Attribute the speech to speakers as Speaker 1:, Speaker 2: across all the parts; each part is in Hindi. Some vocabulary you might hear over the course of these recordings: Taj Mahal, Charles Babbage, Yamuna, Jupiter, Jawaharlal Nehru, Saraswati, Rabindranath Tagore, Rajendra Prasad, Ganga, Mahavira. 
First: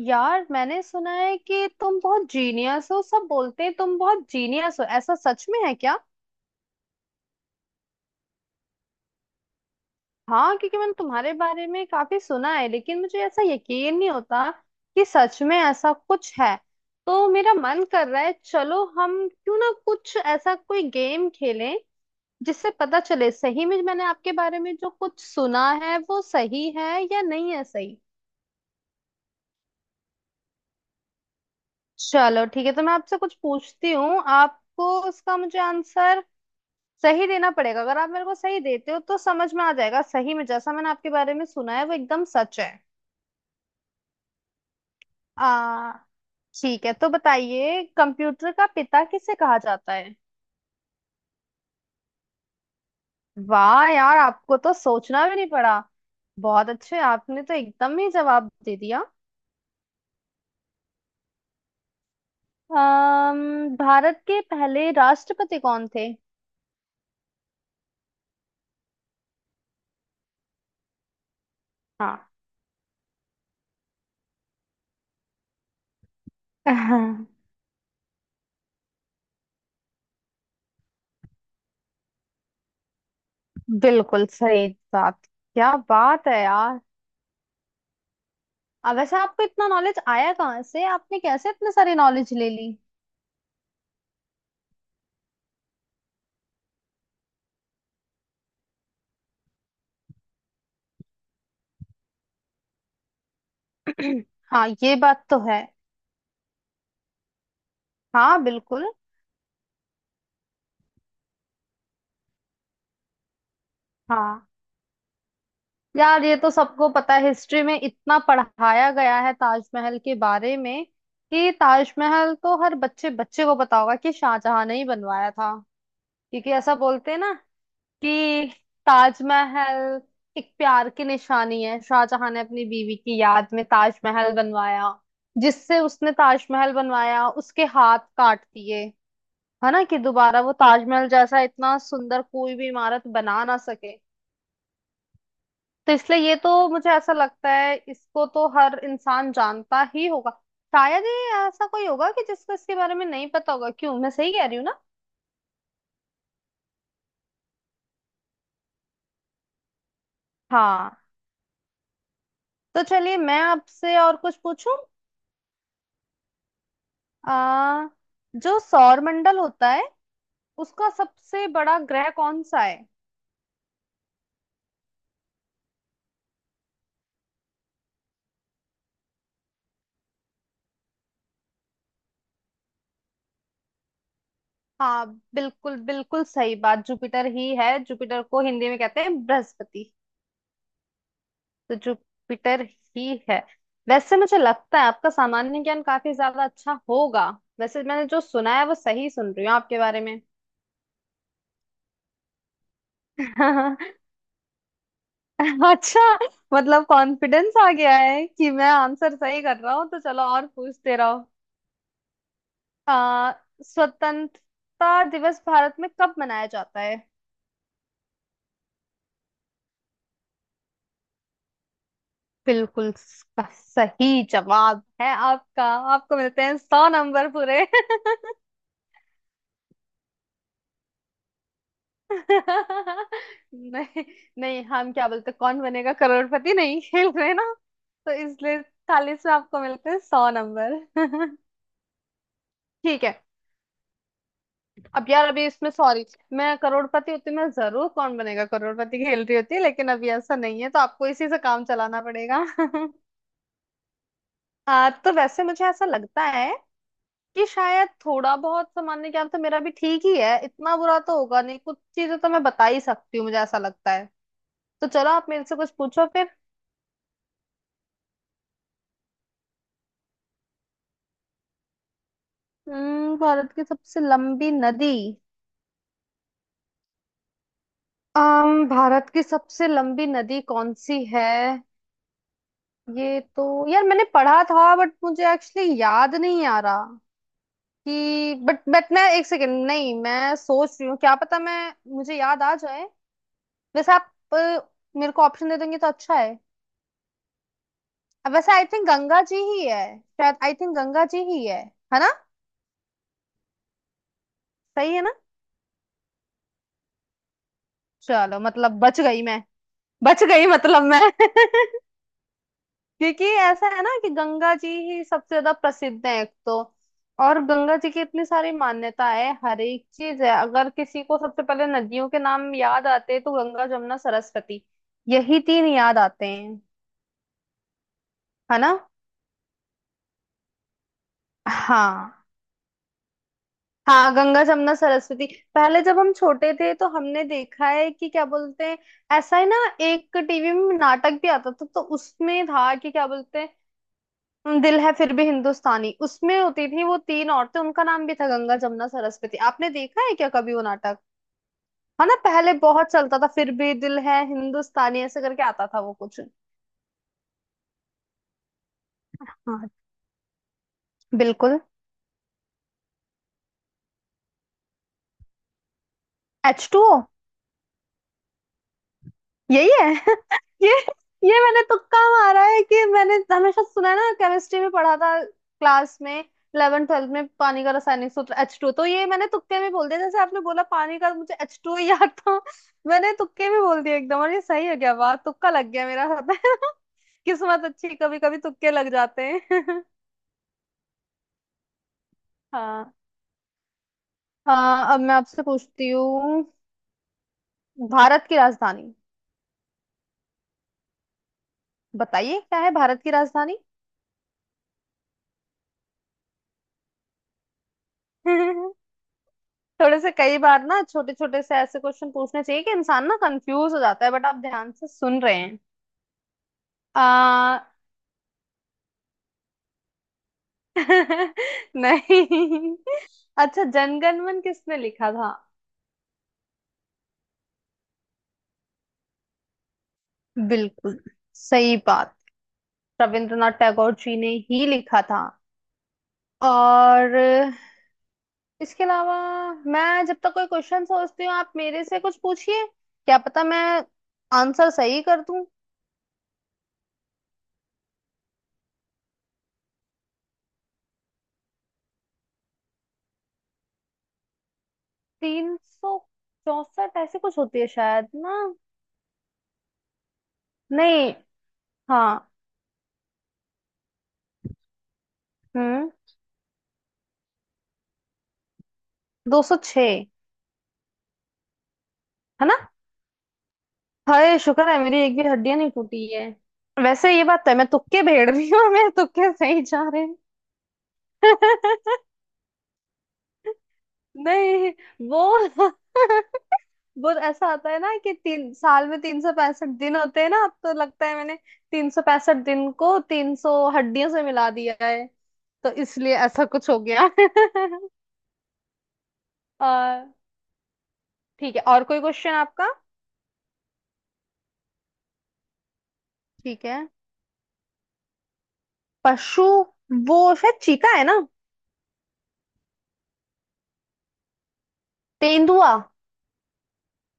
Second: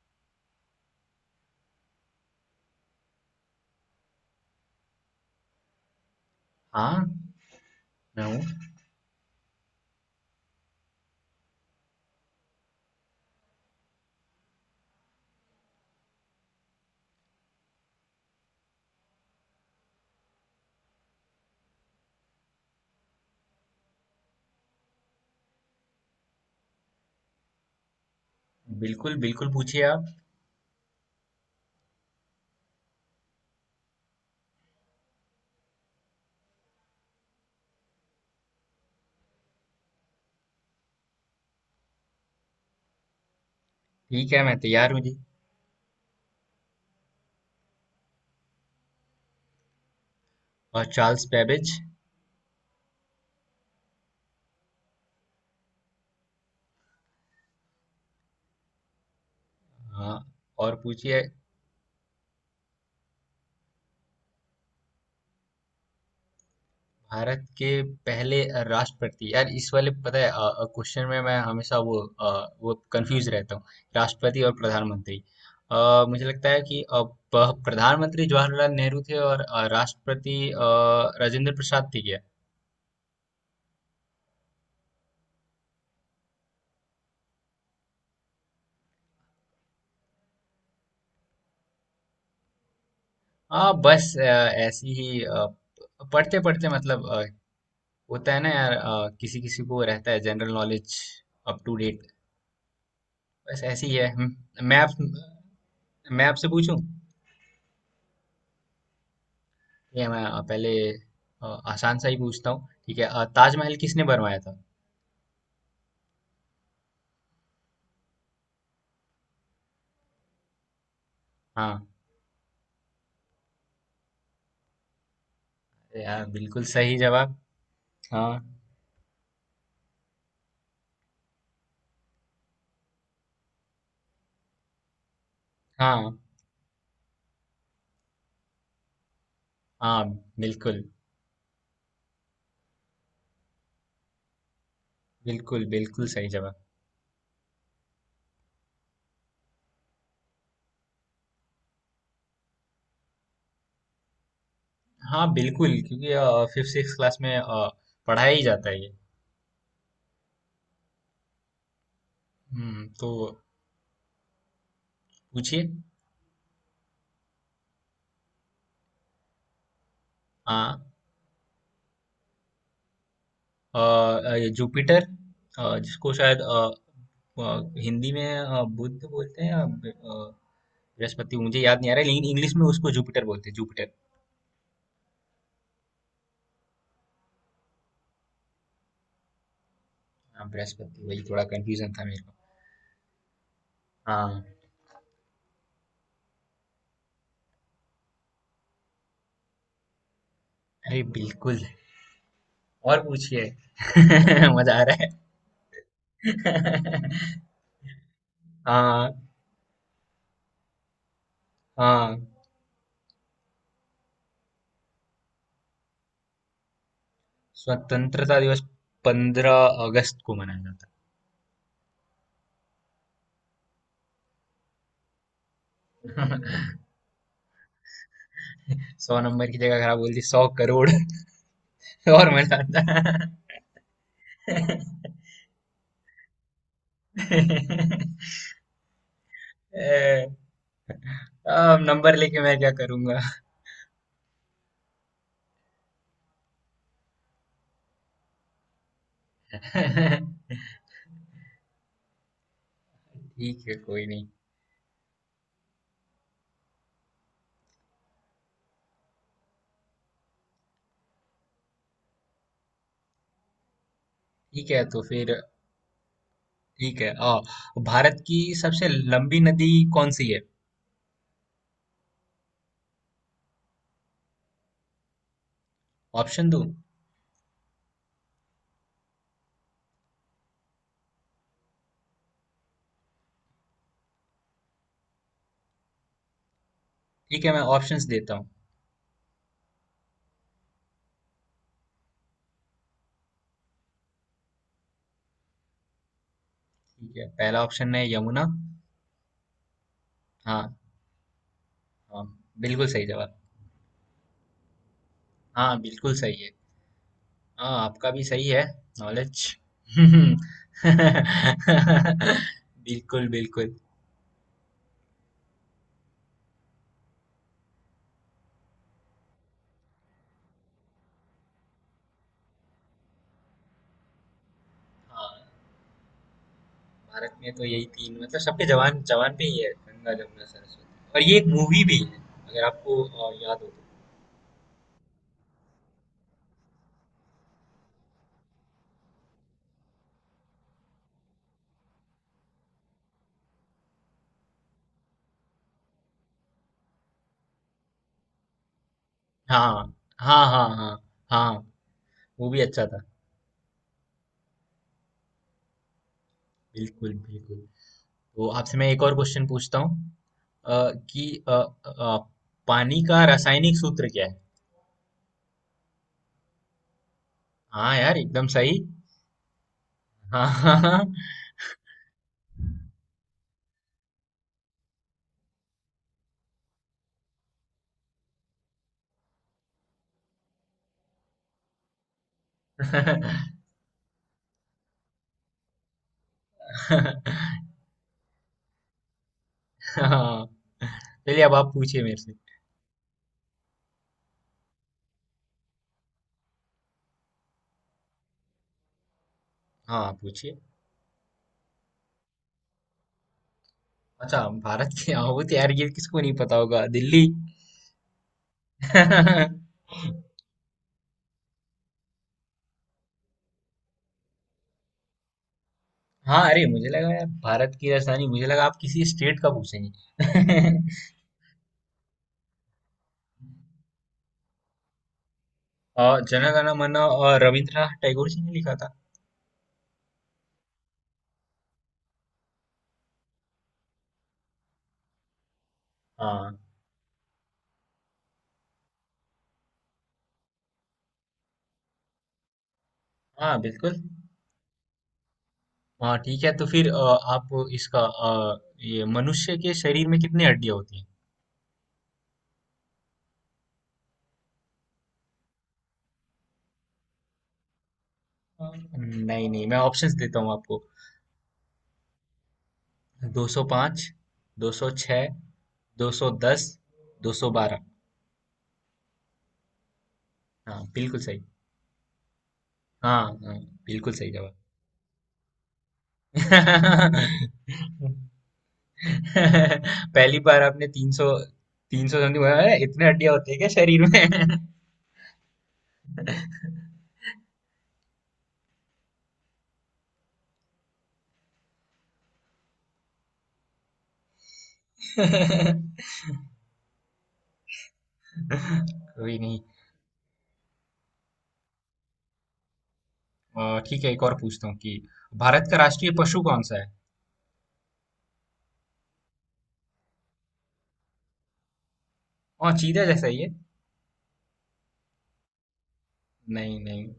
Speaker 1: यार मैंने सुना है कि तुम बहुत जीनियस हो। सब बोलते हैं तुम बहुत जीनियस हो, ऐसा सच में है क्या?
Speaker 2: हाँ। मैं हूँ।
Speaker 1: हाँ, क्योंकि मैंने तुम्हारे बारे में काफी सुना है, लेकिन मुझे ऐसा यकीन नहीं होता कि सच में ऐसा कुछ है। तो मेरा मन कर रहा है, चलो हम क्यों ना कुछ ऐसा कोई गेम खेलें जिससे पता चले सही में मैंने आपके बारे में जो कुछ सुना है वो सही है या नहीं। है सही।
Speaker 2: बिल्कुल बिल्कुल, पूछिए आप।
Speaker 1: चलो ठीक है, तो मैं आपसे कुछ पूछती हूँ, आपको उसका मुझे आंसर सही देना पड़ेगा। अगर आप मेरे को सही देते हो तो समझ में आ जाएगा सही में जैसा मैंने आपके बारे में सुना है वो एकदम सच है।
Speaker 2: ठीक है, मैं तैयार हूँ जी।
Speaker 1: आ ठीक है, तो बताइए कंप्यूटर का पिता किसे कहा जाता है?
Speaker 2: और चार्ल्स बैबेज।
Speaker 1: वाह यार, आपको तो सोचना भी नहीं पड़ा। बहुत अच्छे, आपने तो एकदम ही जवाब दे दिया।
Speaker 2: हाँ, और पूछिए।
Speaker 1: भारत के पहले राष्ट्रपति कौन थे?
Speaker 2: भारत के पहले राष्ट्रपति, यार इस वाले पता है क्वेश्चन में मैं हमेशा वो
Speaker 1: हाँ।
Speaker 2: वो कंफ्यूज रहता हूँ। राष्ट्रपति और प्रधानमंत्री। मुझे लगता है कि प्रधानमंत्री जवाहरलाल नेहरू थे, और राष्ट्रपति राजेंद्र प्रसाद थे क्या?
Speaker 1: बिल्कुल सही बात। क्या बात है यार! अब वैसे आपको इतना नॉलेज आया कहाँ से? आपने कैसे इतने सारी नॉलेज ले ली?
Speaker 2: हाँ बस, ऐसी ही पढ़ते पढ़ते, मतलब होता है ना यार, किसी किसी को रहता है general knowledge up to date, बस ऐसे ही है
Speaker 1: हाँ,
Speaker 2: मैं आप
Speaker 1: ये बात तो है।
Speaker 2: मैं आपसे पूछूं ठीक
Speaker 1: हाँ बिल्कुल।
Speaker 2: है? मैं पहले अ, आसान सा ही पूछता हूँ, ठीक है? ताजमहल किसने बनवाया
Speaker 1: हाँ
Speaker 2: था?
Speaker 1: यार, ये तो सबको पता है, हिस्ट्री में इतना पढ़ाया गया है ताजमहल के बारे में कि
Speaker 2: हाँ,
Speaker 1: ताजमहल तो हर बच्चे बच्चे को पता होगा कि शाहजहां ने ही बनवाया था।
Speaker 2: अरे यार
Speaker 1: क्योंकि
Speaker 2: बिल्कुल
Speaker 1: ऐसा
Speaker 2: सही
Speaker 1: बोलते हैं ना
Speaker 2: जवाब। हाँ,
Speaker 1: कि ताजमहल एक प्यार की निशानी है। शाहजहां ने अपनी बीवी की याद में ताजमहल बनवाया। जिससे
Speaker 2: हाँ,
Speaker 1: उसने ताजमहल बनवाया उसके हाथ काट दिए, है ना, कि
Speaker 2: हाँ।
Speaker 1: दोबारा वो
Speaker 2: बिल्कुल
Speaker 1: ताजमहल जैसा इतना सुंदर कोई भी इमारत बना ना सके।
Speaker 2: बिल्कुल,
Speaker 1: तो
Speaker 2: बिल्कुल
Speaker 1: इसलिए
Speaker 2: सही
Speaker 1: ये
Speaker 2: जवाब।
Speaker 1: तो मुझे ऐसा लगता है इसको तो हर इंसान जानता ही होगा। शायद ही ऐसा कोई होगा कि जिसको इसके बारे में नहीं पता होगा। क्यों, मैं सही कह रही हूँ ना?
Speaker 2: हाँ बिल्कुल, क्योंकि फिफ्थ सिक्स क्लास में पढ़ाया ही जाता है ये।
Speaker 1: हाँ। तो
Speaker 2: हम्म, तो।
Speaker 1: चलिए मैं आपसे और कुछ पूछूं।
Speaker 2: पूछिए।
Speaker 1: आ जो सौर मंडल होता है उसका
Speaker 2: हाँ,
Speaker 1: सबसे बड़ा ग्रह कौन सा है?
Speaker 2: अ ये जुपिटर, जिसको शायद अ, हिंदी में बुध बोलते हैं या बृहस्पति, मुझे याद नहीं आ रहा है, लेकिन इंग्लिश में उसको जुपिटर बोलते हैं, जुपिटर।
Speaker 1: हाँ बिल्कुल, बिल्कुल सही बात, जुपिटर ही है। जुपिटर को हिंदी में कहते हैं बृहस्पति।
Speaker 2: हाँ बृहस्पति, वही थोड़ा
Speaker 1: तो
Speaker 2: कंफ्यूजन था मेरे को।
Speaker 1: जुपिटर ही है। वैसे मुझे
Speaker 2: हाँ,
Speaker 1: लगता है आपका सामान्य ज्ञान काफी ज्यादा अच्छा होगा। वैसे मैंने जो सुना है वो सही सुन रही हूँ आपके बारे में।
Speaker 2: अरे बिल्कुल, और पूछिए। मजा आ रहा है।
Speaker 1: अच्छा। मतलब कॉन्फिडेंस आ गया है कि मैं
Speaker 2: हाँ,
Speaker 1: आंसर सही कर रहा हूँ तो चलो और पूछते रहो।
Speaker 2: हाँ।
Speaker 1: आ, स्वतंत्रता दिवस भारत में कब मनाया जाता है?
Speaker 2: स्वतंत्रता दिवस 15 अगस्त को मनाया जाता
Speaker 1: बिल्कुल सही जवाब है आपका। आपको मिलते हैं
Speaker 2: है।
Speaker 1: 100 नंबर पूरे।
Speaker 2: 100 नंबर की जगह खराब बोल दी, 100 करोड़। और मजा आता।
Speaker 1: नहीं नहीं, हम क्या बोलते, कौन बनेगा करोड़पति नहीं खेल रहे ना। तो इसलिए 40 में आपको मिलते हैं सौ नंबर।
Speaker 2: अब नंबर लेके मैं क्या
Speaker 1: ठीक है।
Speaker 2: करूंगा।
Speaker 1: अब यार, अभी इसमें सॉरी, मैं करोड़पति होती मैं जरूर कौन बनेगा करोड़पति खेल रही होती, लेकिन अभी ऐसा नहीं है तो आपको इसी से काम चलाना पड़ेगा।
Speaker 2: ठीक है, कोई नहीं।
Speaker 1: तो वैसे मुझे ऐसा लगता है कि शायद थोड़ा बहुत सामान्य ज्ञान तो मेरा भी ठीक ही है। इतना बुरा तो होगा नहीं, कुछ चीजें तो मैं बता ही सकती हूँ, मुझे ऐसा लगता है।
Speaker 2: ठीक है
Speaker 1: तो
Speaker 2: तो
Speaker 1: चलो आप
Speaker 2: फिर।
Speaker 1: मेरे से कुछ पूछो।
Speaker 2: ठीक है, भारत की सबसे लंबी नदी कौन सी है?
Speaker 1: भारत की सबसे लंबी नदी।
Speaker 2: ऑप्शन दूं?
Speaker 1: अम भारत की सबसे लंबी नदी कौन सी है? ये तो यार, मैंने पढ़ा था बट मुझे एक्चुअली याद नहीं आ रहा
Speaker 2: ठीक है, मैं ऑप्शंस देता
Speaker 1: कि
Speaker 2: हूँ।
Speaker 1: बट मैं एक सेकेंड, नहीं मैं सोच रही हूँ क्या पता मैं मुझे याद आ जाए। वैसे आप मेरे को ऑप्शन दे देंगे तो अच्छा है।
Speaker 2: ठीक है, पहला ऑप्शन है
Speaker 1: अब
Speaker 2: यमुना।
Speaker 1: वैसे आई थिंक गंगा जी ही है शायद, आई
Speaker 2: हाँ।
Speaker 1: थिंक गंगा जी ही है ना?
Speaker 2: हाँ, बिल्कुल सही जवाब।
Speaker 1: सही है ना?
Speaker 2: हाँ, बिल्कुल सही है। हाँ, आपका भी
Speaker 1: चलो
Speaker 2: सही है।
Speaker 1: मतलब बच गई मैं,
Speaker 2: नॉलेज।
Speaker 1: बच गई मतलब मैं। क्योंकि
Speaker 2: बिल्कुल
Speaker 1: ऐसा
Speaker 2: बिल्कुल।
Speaker 1: है ना कि गंगा जी ही सबसे ज्यादा प्रसिद्ध है एक तो, और गंगा जी की इतनी सारी मान्यता है, हर एक चीज है। अगर किसी को सबसे पहले नदियों के नाम याद आते हैं तो गंगा जमुना सरस्वती, यही
Speaker 2: हाँ,
Speaker 1: तीन याद आते हैं,
Speaker 2: भारत में तो यही तीन, मतलब
Speaker 1: है
Speaker 2: सबके
Speaker 1: ना?
Speaker 2: जवान जवान पे ही है गंगा जमुना सरस्वती, और ये एक मूवी भी है।
Speaker 1: हाँ।
Speaker 2: अगर आपको याद हो तो।
Speaker 1: हाँ गंगा जमुना सरस्वती, पहले जब हम छोटे थे तो हमने देखा है, कि क्या बोलते हैं, ऐसा ही ना, एक टीवी में नाटक भी आता था, तो उसमें था, कि क्या बोलते हैं, दिल है फिर भी हिंदुस्तानी। उसमें होती थी वो तीन औरतें, उनका नाम भी था गंगा जमुना सरस्वती। आपने
Speaker 2: हाँ,
Speaker 1: देखा है क्या
Speaker 2: हाँ,
Speaker 1: कभी वो
Speaker 2: हाँ। हाँ,
Speaker 1: नाटक?
Speaker 2: हाँ।
Speaker 1: है ना,
Speaker 2: वो
Speaker 1: पहले
Speaker 2: भी अच्छा
Speaker 1: बहुत
Speaker 2: था।
Speaker 1: चलता था। फिर भी दिल है हिंदुस्तानी, ऐसे करके आता था वो कुछ।
Speaker 2: बिल्कुल बिल्कुल। तो आपसे मैं एक और क्वेश्चन
Speaker 1: हाँ
Speaker 2: पूछता हूँ, कि
Speaker 1: बिल्कुल।
Speaker 2: अ, पानी का रासायनिक सूत्र क्या है?
Speaker 1: H two O.
Speaker 2: हाँ यार, एकदम सही।
Speaker 1: यही है। ये ये मैंने तुक्का मारा है, कि मैंने हमेशा सुना है ना, केमिस्ट्री में पढ़ा था क्लास में 11 ट्वेल्थ में पानी का रासायनिक सूत्र एच टू, तो ये मैंने तुक्के में बोल दिया। जैसे आपने बोला पानी का, मुझे एच टू याद था, मैंने
Speaker 2: हाँ।
Speaker 1: तुक्के में बोल दिया एकदम। और ये सही है क्या? वाह तुक्का लग गया मेरा। पता है ना? किस्मत अच्छी, कभी कभी तुक्के लग जाते हैं।
Speaker 2: हाँ। चलिए, अब आप पूछिए मेरे से।
Speaker 1: हाँ। हाँ अब मैं आपसे पूछती हूँ भारत की राजधानी,
Speaker 2: हाँ, आप पूछिए।
Speaker 1: बताइए क्या है भारत की राजधानी?
Speaker 2: अच्छा, भारत की आहूत यार, ये किसको नहीं पता होगा? दिल्ली।
Speaker 1: थोड़े से कई बार ना छोटे छोटे से ऐसे क्वेश्चन पूछने चाहिए कि इंसान ना कंफ्यूज हो जाता है, बट आप ध्यान से सुन रहे हैं।
Speaker 2: हाँ, अरे मुझे लगा यार
Speaker 1: आ...
Speaker 2: भारत की राजधानी, मुझे लगा आप किसी स्टेट का पूछेंगे।
Speaker 1: नहीं। अच्छा जनगणमन किसने लिखा था?
Speaker 2: और जन गण मन, और रविंद्रनाथ टैगोर जी ने लिखा था।
Speaker 1: बिल्कुल सही बात। रविंद्रनाथ टैगोर जी ने ही लिखा था।
Speaker 2: हाँ।
Speaker 1: और इसके अलावा, मैं जब तक कोई क्वेश्चन सोचती हूँ आप मेरे से कुछ पूछिए, क्या पता
Speaker 2: हाँ
Speaker 1: मैं
Speaker 2: बिल्कुल।
Speaker 1: आंसर सही कर दूं।
Speaker 2: हाँ ठीक है, तो फिर आप इसका अ, ये मनुष्य के शरीर में कितनी हड्डियां होती हैं?
Speaker 1: 364 ऐसे कुछ होती है शायद ना?
Speaker 2: नहीं नहीं, मैं ऑप्शंस देता हूँ आपको।
Speaker 1: नहीं। हाँ।
Speaker 2: 205, 206,
Speaker 1: हम्म
Speaker 2: 210, 212।
Speaker 1: 206।
Speaker 2: हाँ, बिल्कुल सही।
Speaker 1: है ना?
Speaker 2: हाँ, हाँ, बिल्कुल सही
Speaker 1: हाय
Speaker 2: जवाब।
Speaker 1: शुक्र है मेरी एक भी हड्डियां नहीं टूटी है। वैसे ये बात है मैं तुक्के भेड़ रही हूँ, मेरे तुक्के सही जा रहे हैं।
Speaker 2: पहली बार आपने 300, 300 समथिंग बोला। अरे, इतने हड्डियां होती है क्या शरीर में?
Speaker 1: नहीं, वो, वो ऐसा आता है ना कि 3 साल में 365 दिन होते हैं ना, अब तो लगता है मैंने 365 दिन को 300 हड्डियों से मिला दिया है, तो इसलिए ऐसा कुछ हो गया।
Speaker 2: कोई नहीं।
Speaker 1: आ, ठीक है, और कोई क्वेश्चन आपका?
Speaker 2: ठीक है, एक और पूछता हूँ कि भारत का राष्ट्रीय पशु कौन
Speaker 1: ठीक है।
Speaker 2: सा है?
Speaker 1: पशु, वो शायद चीता है ना,
Speaker 2: और चीता जैसा ही है।
Speaker 1: तेंदुआ?
Speaker 2: नहीं नहीं।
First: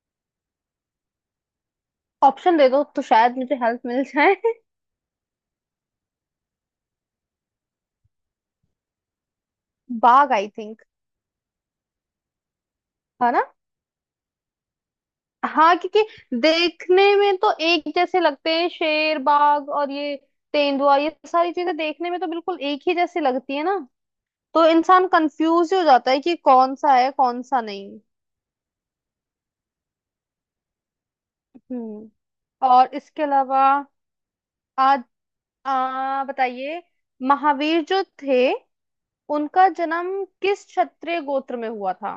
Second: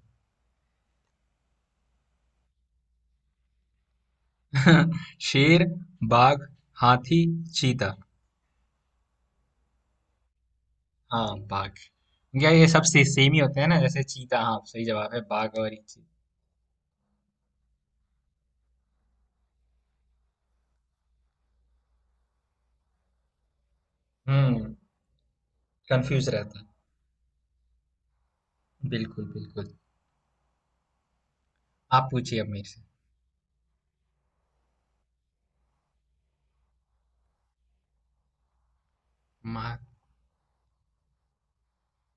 Speaker 1: ऑप्शन दे दो तो शायद मुझे हेल्प मिल जाए।
Speaker 2: शेर, बाघ, हाथी, चीता।
Speaker 1: बाघ आई थिंक?
Speaker 2: हाँ बाघ। क्या ये
Speaker 1: है
Speaker 2: सेम ही
Speaker 1: ना?
Speaker 2: होते हैं ना, जैसे चीता। हाँ, सही जवाब है बाघ, और
Speaker 1: हाँ,
Speaker 2: ये
Speaker 1: क्योंकि
Speaker 2: चीता।
Speaker 1: देखने में तो एक जैसे लगते हैं शेर बाघ और ये, तेंदुआ, ये सारी चीजें देखने में तो बिल्कुल एक ही जैसी लगती है ना, तो
Speaker 2: हम्म
Speaker 1: इंसान कंफ्यूज हो जाता है
Speaker 2: कंफ्यूज
Speaker 1: कि
Speaker 2: रहता
Speaker 1: कौन सा है कौन सा नहीं।
Speaker 2: है, बिल्कुल बिल्कुल। आप
Speaker 1: हम्म
Speaker 2: पूछिए अब मेरे से।
Speaker 1: और इसके अलावा, आज, बताइए, महावीर जो थे उनका
Speaker 2: महा,
Speaker 1: जन्म किस क्षत्रिय गोत्र में हुआ था?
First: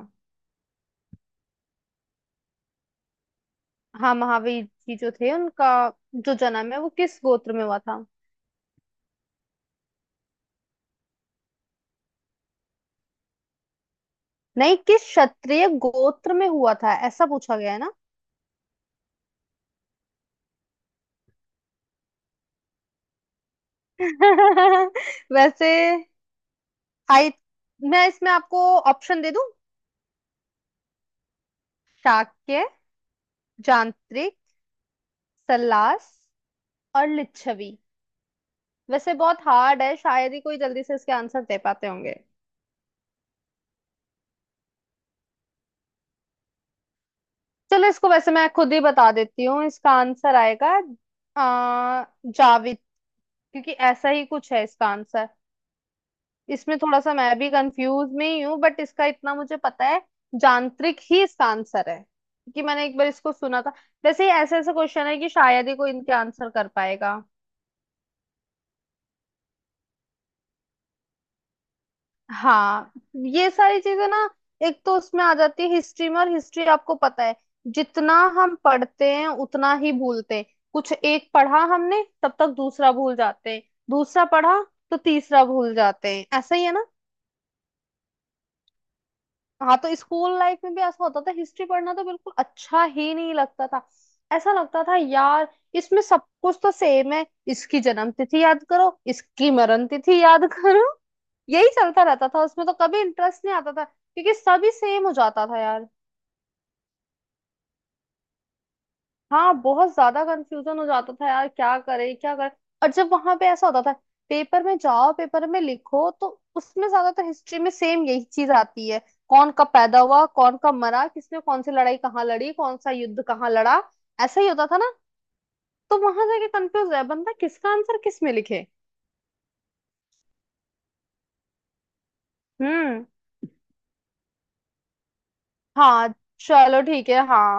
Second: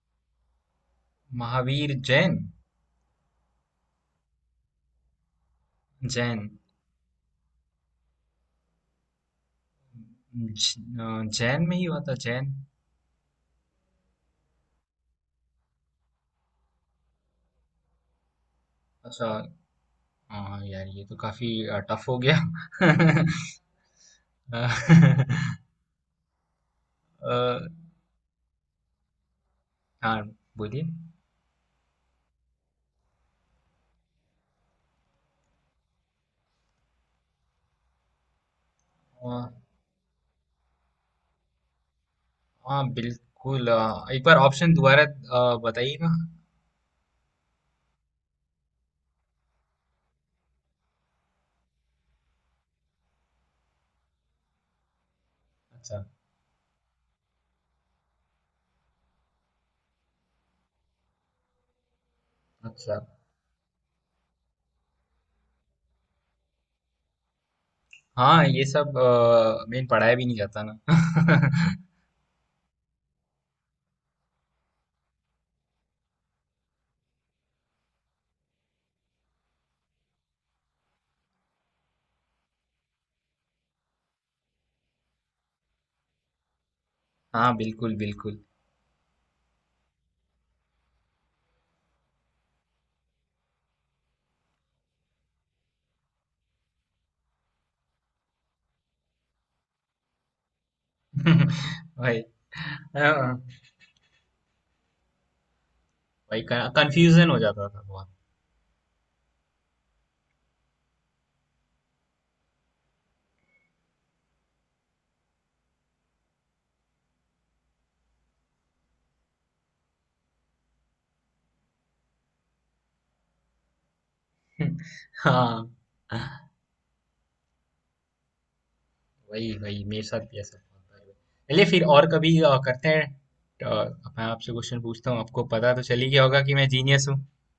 Speaker 2: महावीर जैन।
Speaker 1: हाँ महावीर जी जो थे उनका जो
Speaker 2: जैन।
Speaker 1: जन्म है वो किस गोत्र में हुआ था?
Speaker 2: जैन में ही हुआ था, जैन।
Speaker 1: नहीं, किस क्षत्रिय गोत्र में हुआ था ऐसा पूछा गया है ना।
Speaker 2: अच्छा। हाँ यार, ये तो काफी टफ हो गया।
Speaker 1: वैसे
Speaker 2: अ,
Speaker 1: हाइट, मैं इसमें आपको ऑप्शन दे दूं।
Speaker 2: हाँ, बोलिए।
Speaker 1: शाक्य, जानत्रिक, सल्लास और लिच्छवी। वैसे बहुत
Speaker 2: अ,
Speaker 1: हार्ड है, शायद ही कोई जल्दी से इसके आंसर दे पाते होंगे।
Speaker 2: हाँ बिल्कुल, एक बार ऑप्शन दोबारा बताइएगा।
Speaker 1: चलो इसको वैसे मैं खुद ही बता देती हूँ, इसका आंसर आएगा जाविद, क्योंकि ऐसा ही कुछ है इसका आंसर।
Speaker 2: अच्छा।
Speaker 1: इसमें थोड़ा सा मैं भी कंफ्यूज में ही हूँ बट इसका इतना मुझे पता है यांत्रिक ही इसका आंसर है, क्योंकि मैंने एक
Speaker 2: अच्छा।
Speaker 1: बार इसको सुना था। वैसे ऐसे ऐसे क्वेश्चन है कि शायद ही कोई इनके आंसर कर पाएगा।
Speaker 2: हाँ ये सब मेन पढ़ाई भी नहीं करता ना।
Speaker 1: हाँ, ये सारी चीजें ना, एक तो उसमें आ जाती है हिस्ट्री में, और हिस्ट्री आपको पता है जितना हम पढ़ते हैं उतना ही भूलते हैं। कुछ एक पढ़ा हमने तब तक दूसरा भूल जाते हैं, दूसरा पढ़ा तो तीसरा भूल जाते हैं, ऐसा ही है ना।
Speaker 2: हाँ बिल्कुल बिल्कुल।
Speaker 1: हाँ, तो स्कूल लाइफ में भी ऐसा होता था, हिस्ट्री पढ़ना तो बिल्कुल अच्छा ही नहीं लगता था। ऐसा लगता था यार, इसमें सब कुछ तो सेम है, इसकी जन्म तिथि याद करो, इसकी मरण तिथि याद करो, यही चलता
Speaker 2: भाई।
Speaker 1: रहता था उसमें, तो कभी
Speaker 2: हाँ
Speaker 1: इंटरेस्ट नहीं आता था क्योंकि सभी सेम हो जाता था यार।
Speaker 2: भाई, कंफ्यूजन हो जाता था बहुत।
Speaker 1: हाँ बहुत ज्यादा कंफ्यूजन हो जाता था यार, क्या करे क्या करे? और जब वहां पे ऐसा होता था, पेपर में जाओ पेपर में लिखो तो उसमें ज्यादातर हिस्ट्री में सेम यही चीज आती है, कौन कब पैदा हुआ कौन कब मरा, किसने कौन सी लड़ाई कहाँ लड़ी, कौन सा युद्ध कहाँ लड़ा, ऐसा ही होता था ना।
Speaker 2: हाँ,
Speaker 1: तो वहां जाके कंफ्यूज है बंदा किसका आंसर किस में लिखे।
Speaker 2: वही वही मेरे साथ भी ऐसा बहुत बार हुआ। चलिए, फिर और कभी करते हैं।
Speaker 1: हम्म,
Speaker 2: मैं आपसे क्वेश्चन पूछता हूँ, आपको पता तो चल
Speaker 1: हाँ
Speaker 2: ही गया होगा कि मैं
Speaker 1: चलो
Speaker 2: जीनियस
Speaker 1: ठीक
Speaker 2: हूँ।
Speaker 1: है हाँ।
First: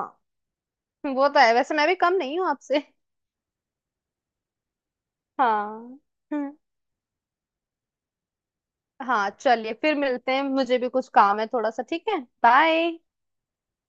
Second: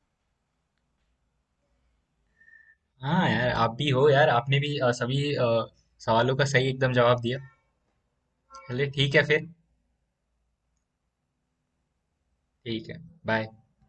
Speaker 1: वो तो है, वैसे मैं भी कम नहीं हूँ आपसे।
Speaker 2: हाँ यार, आप भी हो यार, आपने भी सभी
Speaker 1: हाँ।
Speaker 2: सवालों का
Speaker 1: हम्म,
Speaker 2: सही एकदम जवाब दिया। चलिए, ठीक है
Speaker 1: हाँ
Speaker 2: फिर।
Speaker 1: चलिए फिर मिलते हैं, मुझे भी कुछ काम है थोड़ा सा, ठीक है,
Speaker 2: ठीक
Speaker 1: बाय।
Speaker 2: है, बाय।